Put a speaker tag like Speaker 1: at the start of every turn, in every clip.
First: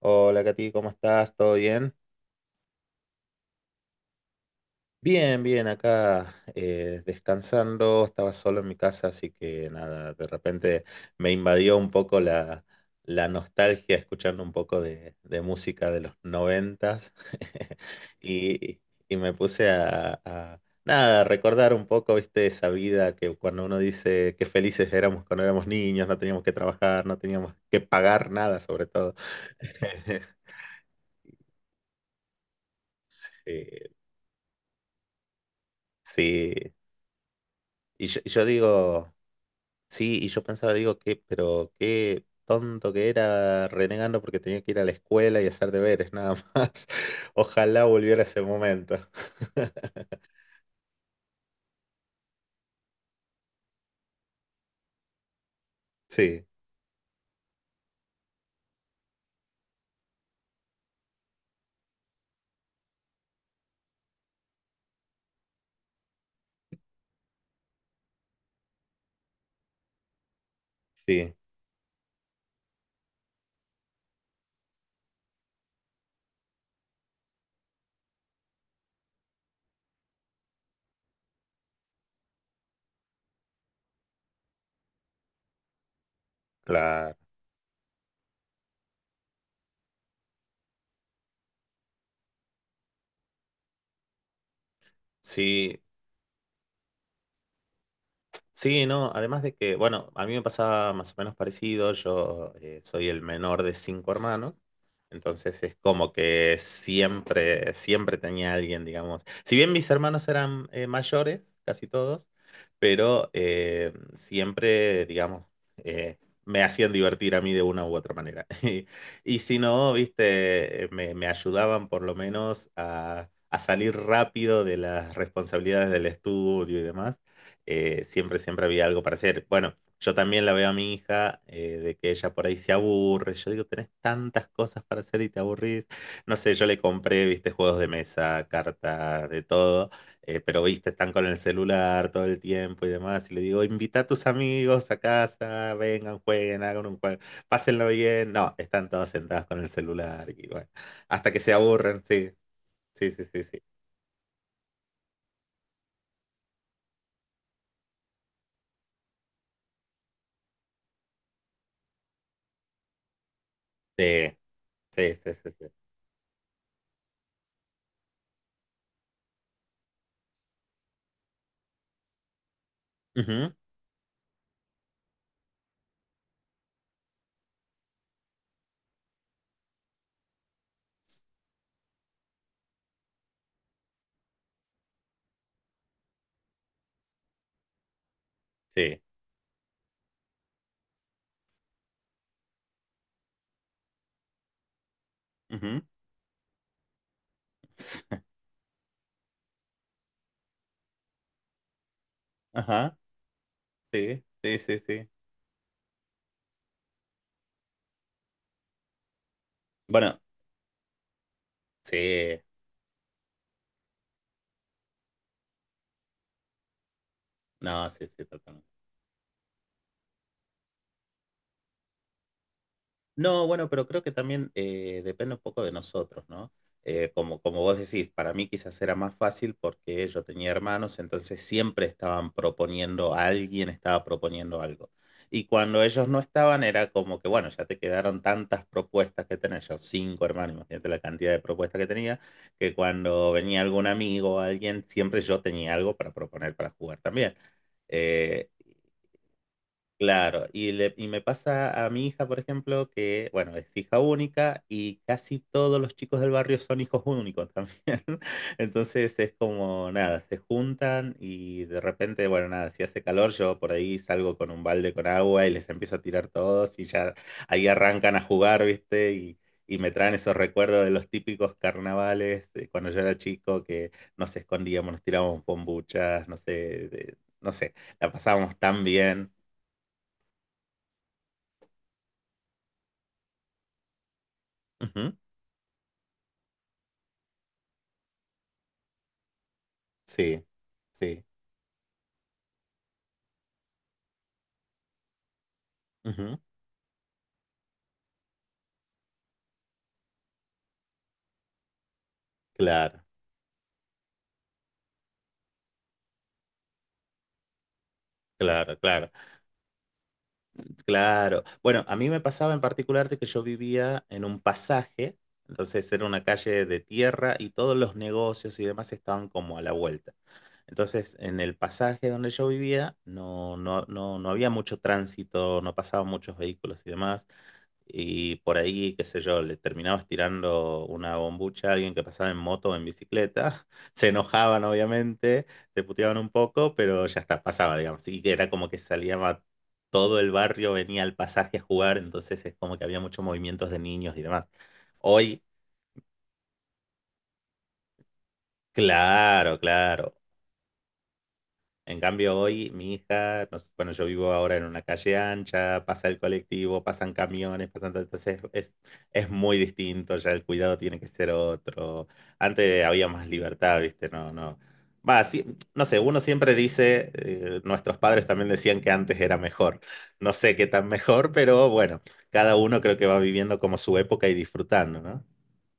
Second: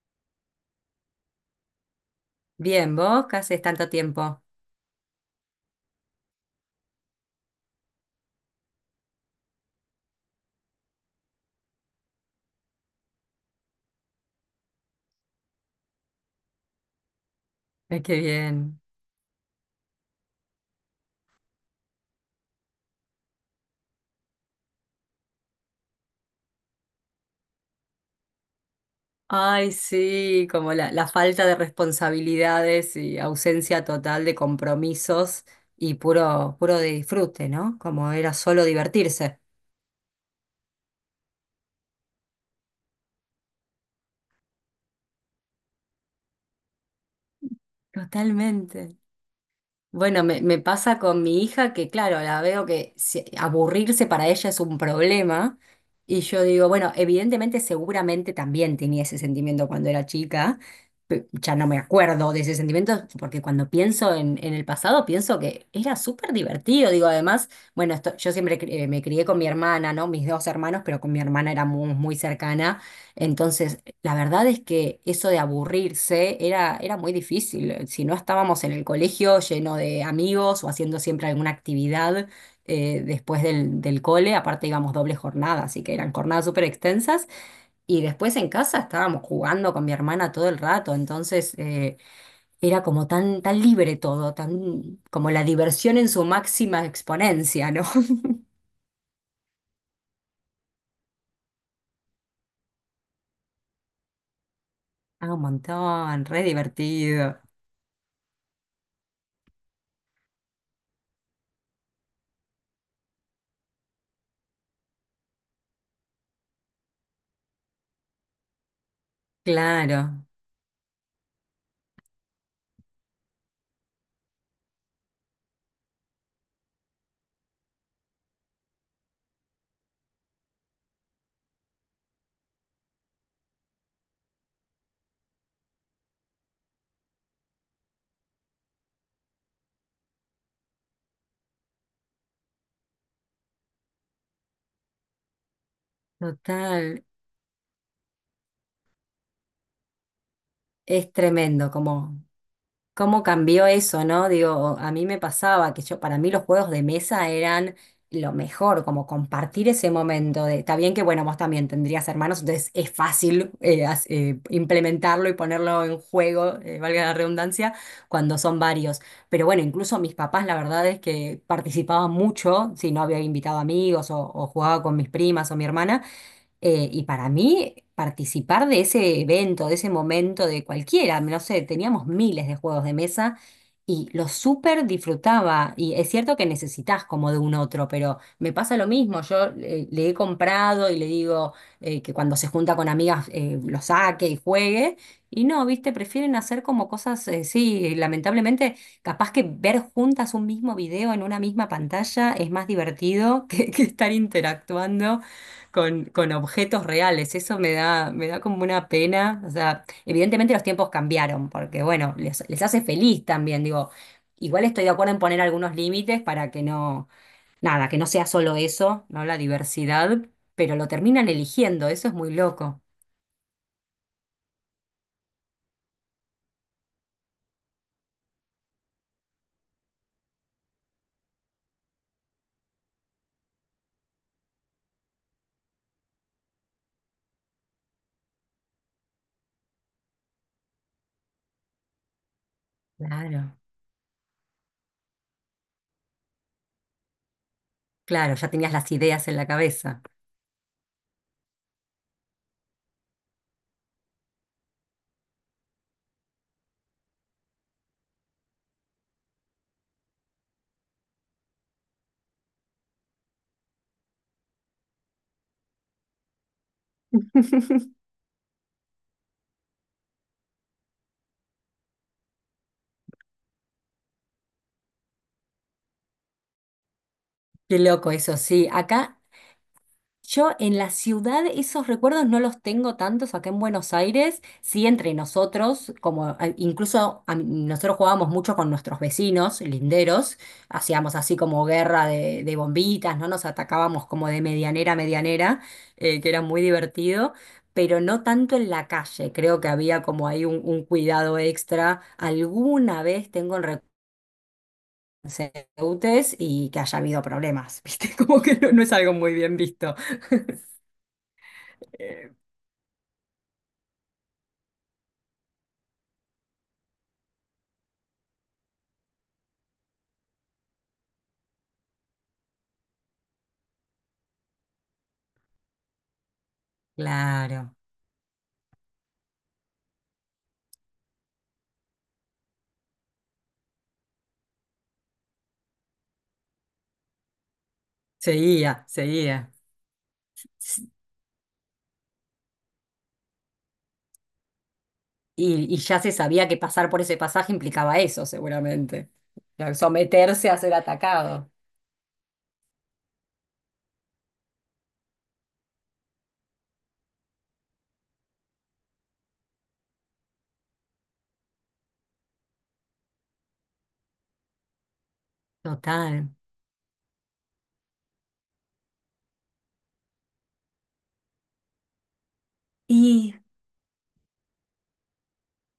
Speaker 1: Hola, Katy, ¿cómo estás? ¿Todo bien?
Speaker 2: Bien, ¿vos? ¿Qué haces tanto tiempo?
Speaker 1: Bien, bien, acá descansando, estaba solo en mi casa, así que nada, de repente me invadió un poco la nostalgia escuchando un poco de música de los noventas.
Speaker 2: Ay, qué
Speaker 1: y,
Speaker 2: bien.
Speaker 1: y me puse nada, a recordar un poco, viste, esa vida, que cuando uno dice qué felices éramos cuando éramos niños, no teníamos que trabajar, no teníamos que pagar nada, sobre todo.
Speaker 2: Ay, sí, como la falta de responsabilidades y ausencia
Speaker 1: Eh,
Speaker 2: total de compromisos y
Speaker 1: sí.
Speaker 2: puro, puro de disfrute, ¿no?
Speaker 1: Y
Speaker 2: Como
Speaker 1: yo, y
Speaker 2: era
Speaker 1: yo
Speaker 2: solo
Speaker 1: digo,
Speaker 2: divertirse.
Speaker 1: sí, y yo pensaba, digo, pero qué tonto que era renegando porque tenía que ir a la escuela y hacer deberes, nada más. Ojalá volviera ese
Speaker 2: Totalmente.
Speaker 1: momento.
Speaker 2: Bueno, me pasa con mi hija que, claro, la veo que aburrirse para ella es un problema. Y yo
Speaker 1: Sí,
Speaker 2: digo, bueno, evidentemente, seguramente también tenía ese sentimiento cuando era chica. Ya no me acuerdo de ese sentimiento, porque cuando pienso en, el pasado, pienso que era súper divertido. Digo, además, bueno, esto, yo siempre me crié con mi hermana, ¿no? Mis dos hermanos, pero con mi
Speaker 1: sí,
Speaker 2: hermana era muy, muy cercana. Entonces, la verdad es que eso de aburrirse era, muy difícil. Si no estábamos en el colegio lleno de amigos o haciendo siempre alguna actividad después del cole, aparte íbamos doble jornada, así que eran jornadas súper extensas.
Speaker 1: claro.
Speaker 2: Y después en casa estábamos jugando con mi hermana todo el rato, entonces era como tan, tan libre todo, tan como la
Speaker 1: Sí,
Speaker 2: diversión en su máxima exponencia, ¿no?
Speaker 1: sí, no, además de que, bueno, a mí me pasaba más o menos parecido. Yo soy el menor de cinco hermanos,
Speaker 2: Ah, un
Speaker 1: entonces es como
Speaker 2: montón, re
Speaker 1: que
Speaker 2: divertido.
Speaker 1: siempre, siempre tenía alguien, digamos. Si bien mis hermanos eran mayores, casi todos, pero siempre, digamos, eh, me hacían divertir a mí de una u otra manera. Y si no,
Speaker 2: Claro,
Speaker 1: viste, me ayudaban por lo menos a salir rápido de las responsabilidades del estudio y demás. Siempre, siempre había algo para hacer. Bueno, yo también la veo a mi hija, de que ella por ahí se aburre. Yo digo, tenés tantas cosas para hacer y te aburrís. No sé, yo le compré, viste, juegos de mesa, cartas, de todo, pero viste, están con el celular todo el tiempo y demás. Y le digo, invita a tus amigos a casa, vengan, jueguen, hagan un
Speaker 2: total.
Speaker 1: juego, pásenlo bien. No, están todos sentados con el celular, y bueno,
Speaker 2: Es
Speaker 1: hasta que se
Speaker 2: tremendo
Speaker 1: aburren. Sí, sí,
Speaker 2: cómo
Speaker 1: sí, sí, sí.
Speaker 2: cambió eso, ¿no? Digo, a mí me pasaba que yo, para mí los juegos de mesa eran lo mejor, como compartir ese momento de, está bien que, bueno, vos también tendrías hermanos, entonces es fácil
Speaker 1: Sí, sí,
Speaker 2: implementarlo y
Speaker 1: sí, sí, sí.
Speaker 2: ponerlo en juego, valga la redundancia, cuando son varios. Pero bueno, incluso mis papás, la verdad es que participaban mucho, si no había
Speaker 1: Ujú,
Speaker 2: invitado amigos o, jugaba con mis primas o mi hermana. Y para mí, participar de ese evento, de ese momento, de cualquiera, no sé, teníamos miles de juegos de mesa y lo súper disfrutaba. Y es cierto que necesitas como de un otro, pero me pasa lo
Speaker 1: sí.
Speaker 2: mismo. Yo le he comprado y le digo que cuando se junta con amigas lo saque y juegue. Y no,
Speaker 1: Ujú.
Speaker 2: viste, prefieren hacer como cosas, sí, lamentablemente, capaz que ver juntas un mismo video en una misma pantalla es más
Speaker 1: Ajá,
Speaker 2: divertido que estar
Speaker 1: sí, sí, sí, sí.
Speaker 2: interactuando con objetos reales. Eso me da como una pena. O sea,
Speaker 1: Bueno,
Speaker 2: evidentemente los tiempos cambiaron, porque bueno,
Speaker 1: sí,
Speaker 2: les hace feliz también. Digo, igual estoy de acuerdo en poner algunos límites para que no,
Speaker 1: no,
Speaker 2: nada, que
Speaker 1: sí,
Speaker 2: no
Speaker 1: sí,
Speaker 2: sea solo
Speaker 1: totalmente.
Speaker 2: eso, ¿no? La diversidad, pero lo terminan eligiendo, eso es muy loco.
Speaker 1: No, bueno, pero creo que también depende un poco de nosotros, ¿no? Como vos decís, para mí quizás era más fácil porque yo tenía hermanos, entonces siempre estaban proponiendo, alguien estaba proponiendo algo. Y cuando ellos no estaban, era como que, bueno, ya te quedaron tantas propuestas que tenés. Yo, cinco hermanos, imagínate la cantidad de propuestas que tenía, que cuando
Speaker 2: Claro.
Speaker 1: venía algún amigo o alguien, siempre yo tenía algo para proponer para jugar también.
Speaker 2: Claro,
Speaker 1: Eh,
Speaker 2: ya tenías las ideas en la cabeza.
Speaker 1: Claro, y me pasa a mi hija, por ejemplo, que, bueno, es hija única y casi todos los chicos del barrio son hijos únicos también. Entonces es como, nada, se juntan y de repente, bueno, nada, si hace calor, yo por ahí salgo con un balde con agua y les empiezo a tirar todos y ya ahí arrancan a jugar, ¿viste? Y me traen esos recuerdos de los típicos carnavales de cuando yo era chico, que nos escondíamos, nos tirábamos bombuchas, no sé, no sé,
Speaker 2: Qué
Speaker 1: la
Speaker 2: loco eso,
Speaker 1: pasábamos
Speaker 2: sí.
Speaker 1: tan
Speaker 2: Acá
Speaker 1: bien.
Speaker 2: Yo en la ciudad esos recuerdos no los tengo tantos acá en Buenos Aires, sí entre nosotros, como a- incluso a mí- nosotros jugábamos mucho con nuestros vecinos linderos,
Speaker 1: Sí,
Speaker 2: hacíamos
Speaker 1: sí.
Speaker 2: así como guerra de, bombitas, ¿no? Nos atacábamos como de medianera a medianera, que
Speaker 1: Ujú.
Speaker 2: era muy divertido, pero no tanto en la calle, creo que había como ahí un, cuidado extra.
Speaker 1: Claro,
Speaker 2: Alguna vez tengo el recuerdo y que haya habido problemas, ¿viste? Como que no
Speaker 1: claro,
Speaker 2: no es
Speaker 1: claro,
Speaker 2: algo muy bien visto.
Speaker 1: claro. Bueno, a mí me pasaba en particular de que yo vivía en un pasaje, entonces era una calle de tierra y todos los negocios y demás estaban como a la vuelta. Entonces, en el pasaje donde yo vivía no había mucho tránsito, no pasaban muchos vehículos y demás.
Speaker 2: Claro,
Speaker 1: Y por ahí, qué sé yo, le terminabas tirando una bombucha a alguien que pasaba en moto o en bicicleta. Se enojaban, obviamente, te puteaban un poco, pero ya está, pasaba, digamos. Y que era como que
Speaker 2: seguía,
Speaker 1: salía
Speaker 2: seguía.
Speaker 1: todo el barrio,
Speaker 2: S-
Speaker 1: venía al pasaje a jugar, entonces es como que había muchos movimientos de niños y demás. Hoy,
Speaker 2: y ya se sabía que pasar por ese pasaje implicaba eso, seguramente. O
Speaker 1: claro,
Speaker 2: sea,
Speaker 1: claro.
Speaker 2: someterse a ser atacado.
Speaker 1: En cambio, hoy mi hija, no, bueno, yo vivo ahora en una calle ancha, pasa el colectivo, pasan camiones, pasan todo, entonces es muy distinto, ya el cuidado tiene que ser otro. Antes había más libertad, ¿viste? No, no. Va, sí, no sé, uno
Speaker 2: Total.
Speaker 1: siempre dice, nuestros padres también decían que antes era mejor. No sé qué tan mejor, pero bueno, cada uno creo que va
Speaker 2: Y
Speaker 1: viviendo como su época y disfrutando, ¿no?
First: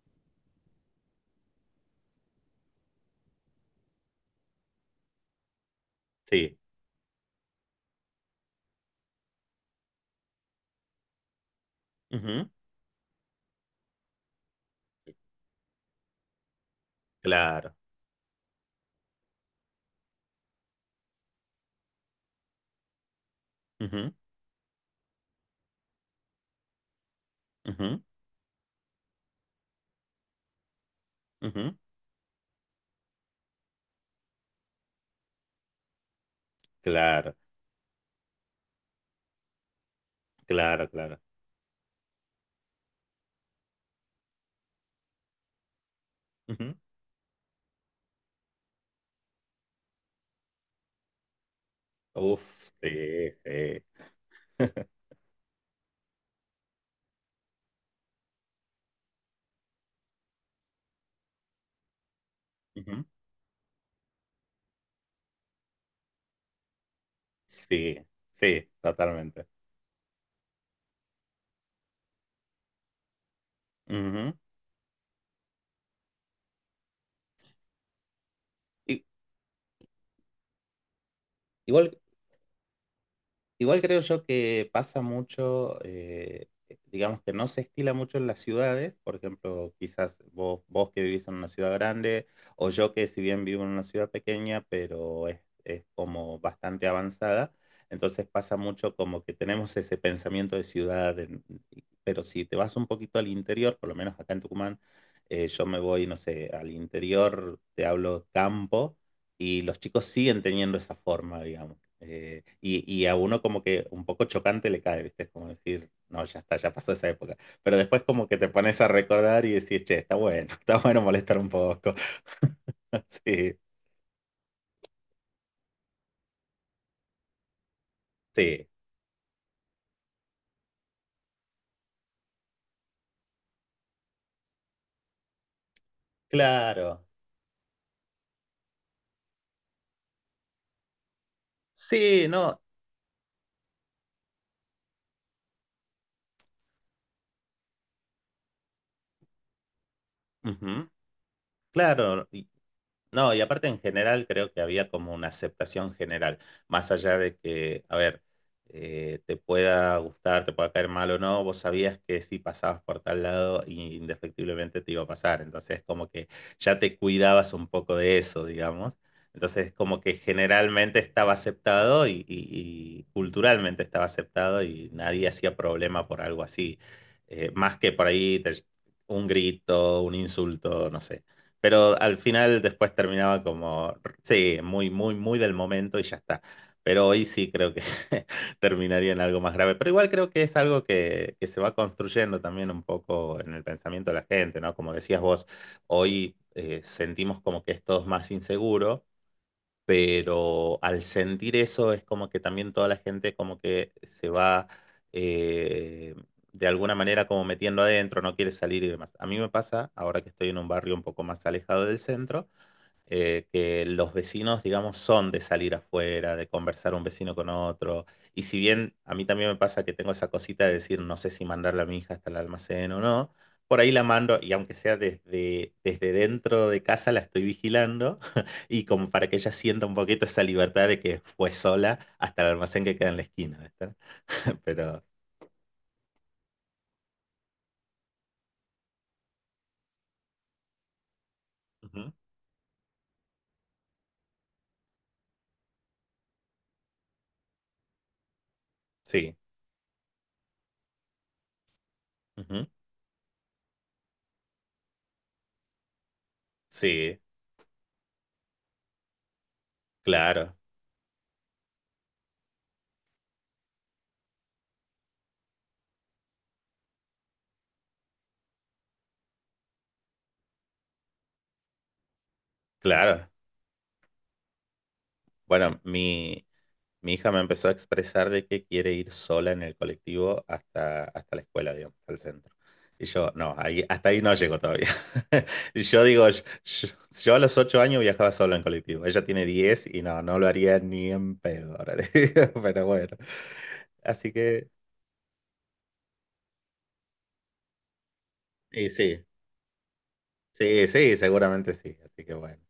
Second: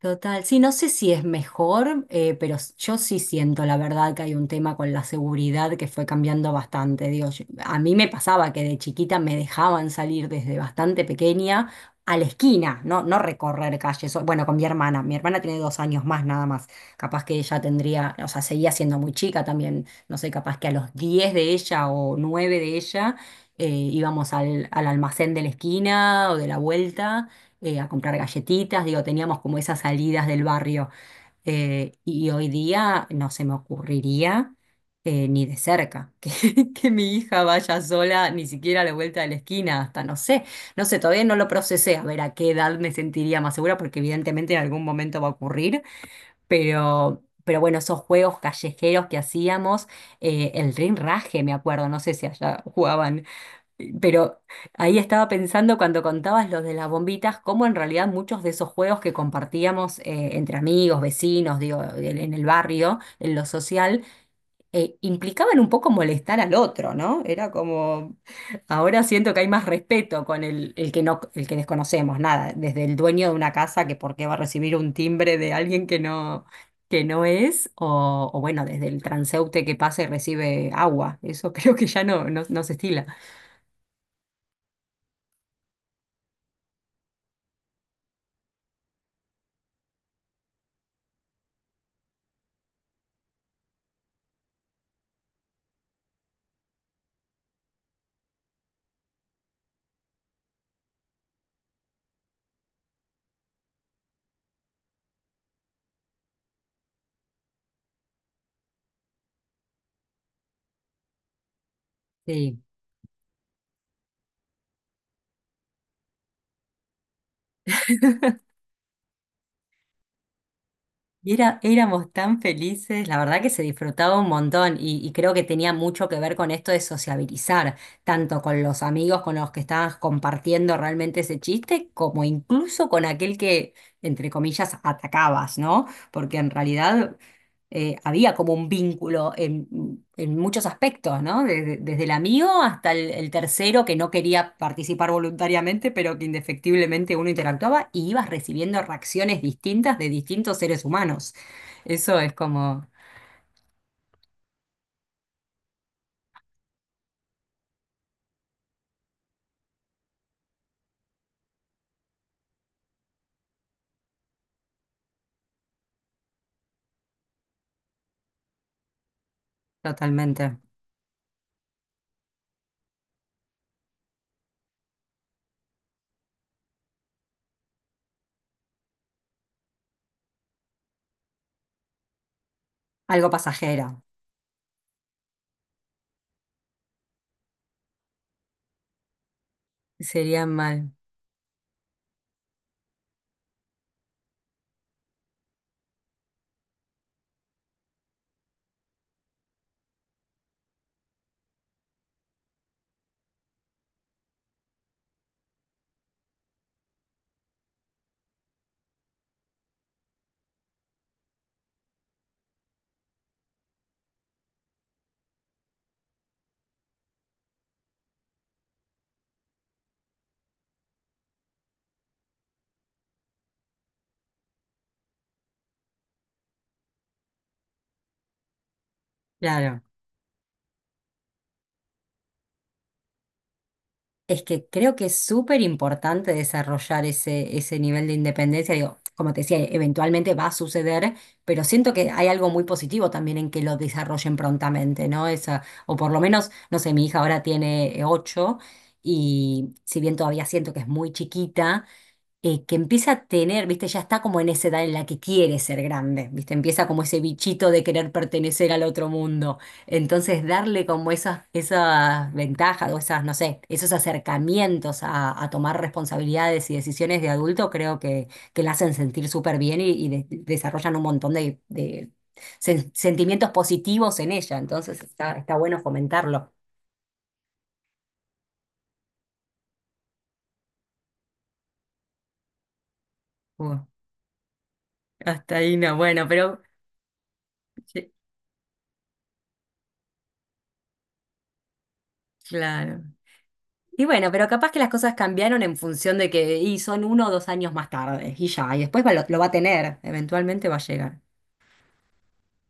Speaker 2: Total, sí, no sé si es mejor, pero yo sí siento la verdad que hay un tema con la seguridad que fue cambiando
Speaker 1: Sí.
Speaker 2: bastante. Digo, a mí me pasaba que de chiquita me dejaban salir desde bastante pequeña a la
Speaker 1: Ujú.
Speaker 2: esquina, no, no recorrer calles. Bueno, con mi hermana, tiene 2 años más nada más. Capaz que ella
Speaker 1: Claro.
Speaker 2: tendría, o sea, seguía siendo muy chica también, no sé, capaz que a los 10 de ella o 9 de ella
Speaker 1: Ujú,
Speaker 2: íbamos al, almacén de la esquina o de la vuelta a
Speaker 1: ujú,
Speaker 2: comprar galletitas, digo, teníamos como esas salidas del barrio.
Speaker 1: ujú.
Speaker 2: Y hoy día no se me ocurriría ni de cerca que mi
Speaker 1: Claro,
Speaker 2: hija vaya sola ni siquiera a la vuelta de la esquina, hasta no sé, no
Speaker 1: claro,
Speaker 2: sé,
Speaker 1: claro.
Speaker 2: todavía no lo procesé, a ver a qué edad me sentiría más segura, porque evidentemente en algún momento va a ocurrir,
Speaker 1: Ujú.
Speaker 2: Pero bueno, esos juegos callejeros que hacíamos, el rinraje, me acuerdo, no sé si allá
Speaker 1: Uf,
Speaker 2: jugaban,
Speaker 1: sí, sí.
Speaker 2: pero ahí estaba pensando cuando contabas los de las bombitas, cómo en realidad muchos de esos juegos que compartíamos entre amigos, vecinos, digo, en el barrio,
Speaker 1: Ujú.
Speaker 2: en lo social, implicaban un poco molestar al otro, ¿no? Era
Speaker 1: Sí,
Speaker 2: como,
Speaker 1: sí,
Speaker 2: ahora siento que
Speaker 1: totalmente.
Speaker 2: hay más respeto con el que no, el que desconocemos, nada, desde el dueño de una casa que por qué
Speaker 1: Ujú.
Speaker 2: va a recibir un timbre de alguien que no es, o bueno, desde
Speaker 1: I-
Speaker 2: el transeúnte que pasa y recibe agua. Eso creo que
Speaker 1: igual
Speaker 2: ya no, no, no se estila.
Speaker 1: Igual creo yo que pasa mucho, digamos que no se estila mucho en las ciudades, por ejemplo. Quizás vos, que vivís en una ciudad grande, o yo que, si bien vivo en una ciudad pequeña, pero es como bastante avanzada, entonces pasa mucho como que tenemos ese pensamiento de ciudad, pero si te vas un poquito al interior, por lo menos acá en Tucumán, yo me voy, no sé, al interior, te hablo campo, y los chicos siguen teniendo esa forma, digamos.
Speaker 2: Sí.
Speaker 1: Y a uno como que un poco chocante le cae, ¿viste? Es como decir, no, ya está, ya pasó esa época. Pero después como que te pones a recordar y decís, che, está bueno, está bueno
Speaker 2: Y
Speaker 1: molestar un poco.
Speaker 2: éramos tan felices, la verdad que
Speaker 1: Sí,
Speaker 2: se disfrutaba un montón y creo que tenía mucho que ver con esto de sociabilizar, tanto con
Speaker 1: sí,
Speaker 2: los amigos con los que estabas compartiendo realmente ese chiste, como incluso con aquel que, entre comillas, atacabas, ¿no? Porque en
Speaker 1: claro.
Speaker 2: realidad había como un vínculo en, muchos aspectos, ¿no? desde, el
Speaker 1: Sí,
Speaker 2: amigo
Speaker 1: no,
Speaker 2: hasta el tercero que no quería participar voluntariamente, pero que indefectiblemente uno interactuaba y ibas recibiendo reacciones distintas de distintos seres
Speaker 1: ujú,
Speaker 2: humanos. Eso
Speaker 1: claro.
Speaker 2: es como
Speaker 1: No, y aparte, en general, creo que había como una aceptación general, más allá de que, a ver, te pueda gustar, te pueda caer mal o no, vos sabías que si pasabas por tal lado, indefectiblemente te iba a pasar, entonces como que ya te cuidabas un poco de eso, digamos, entonces como que
Speaker 2: totalmente
Speaker 1: generalmente estaba aceptado, y culturalmente estaba aceptado y nadie hacía problema por algo así. Más que por ahí un grito, un insulto, no sé, pero al final después
Speaker 2: algo
Speaker 1: terminaba como,
Speaker 2: pasajero.
Speaker 1: sí, muy, muy, muy del momento y ya está. Pero hoy sí creo que terminaría en algo más grave. Pero igual creo que
Speaker 2: Sería
Speaker 1: es algo
Speaker 2: mal,
Speaker 1: que se va construyendo también un poco en el pensamiento de la gente, ¿no? Como decías vos, hoy sentimos como que es todo más inseguro, pero al sentir eso es como que también toda la gente como que se va, eh, de alguna manera, como metiendo adentro, no quiere salir y demás. A mí me pasa, ahora que estoy en un barrio un poco más alejado del centro, que los vecinos, digamos, son de salir afuera, de conversar un vecino con otro. Y si bien a mí también me pasa que tengo esa cosita de decir, no sé si mandarle a mi hija hasta el almacén o no, por ahí la mando, y aunque sea desde dentro de casa la estoy vigilando y como para que ella
Speaker 2: claro.
Speaker 1: sienta un poquito esa libertad de que fue sola hasta el almacén que queda en la esquina, ¿viste?
Speaker 2: Es que creo
Speaker 1: Pero
Speaker 2: que es súper importante desarrollar ese nivel de independencia. Digo, como te decía, eventualmente va a suceder, pero siento que
Speaker 1: ujú,
Speaker 2: hay algo muy positivo también en que lo desarrollen prontamente, ¿no? Esa, o por lo menos, no sé, mi hija ahora tiene 8
Speaker 1: sí,
Speaker 2: y si bien todavía siento que es muy chiquita,
Speaker 1: ujú,
Speaker 2: que empieza a tener, viste, ya está como en esa edad en la que quiere ser grande, viste, empieza como
Speaker 1: sí,
Speaker 2: ese bichito de querer pertenecer al otro mundo. Entonces,
Speaker 1: claro,
Speaker 2: darle como esas, ventajas o esas, no sé, esos acercamientos a tomar responsabilidades y decisiones de adulto, creo que, la hacen sentir súper bien y desarrollan un montón de
Speaker 1: claro.
Speaker 2: sentimientos positivos en ella. Entonces, está bueno
Speaker 1: Bueno, mi,
Speaker 2: fomentarlo.
Speaker 1: Mi hija me empezó a expresar de que quiere ir sola en el colectivo hasta, hasta la escuela, digamos, hasta el centro. Y yo, no,
Speaker 2: Uh,
Speaker 1: hasta ahí no llego todavía.
Speaker 2: Hasta ahí
Speaker 1: Y
Speaker 2: no,
Speaker 1: yo
Speaker 2: bueno,
Speaker 1: digo, yo,
Speaker 2: pero...
Speaker 1: yo- yo a los 8 años
Speaker 2: sí,
Speaker 1: viajaba solo en colectivo. Ella tiene 10 y no, no lo haría ni en pedo, ahora, le digo. Pero
Speaker 2: claro.
Speaker 1: bueno,
Speaker 2: Y bueno,
Speaker 1: así
Speaker 2: pero
Speaker 1: que,
Speaker 2: capaz que las cosas cambiaron en función de que y son 1 o 2 años más tarde, y ya, y
Speaker 1: y
Speaker 2: después va- lo,
Speaker 1: sí,
Speaker 2: lo va a tener, eventualmente va a
Speaker 1: sí, sí,
Speaker 2: llegar.
Speaker 1: seguramente sí. Así que bueno.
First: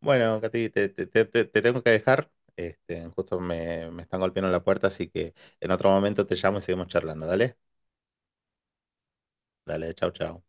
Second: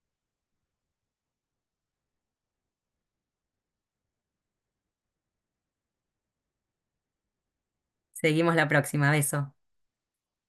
Speaker 1: Bueno, Katy, te tengo que dejar. Justo me están golpeando la puerta, así que en otro momento te llamo y seguimos charlando. Dale,
Speaker 2: Seguimos la próxima, beso.
Speaker 1: dale, chau, chau.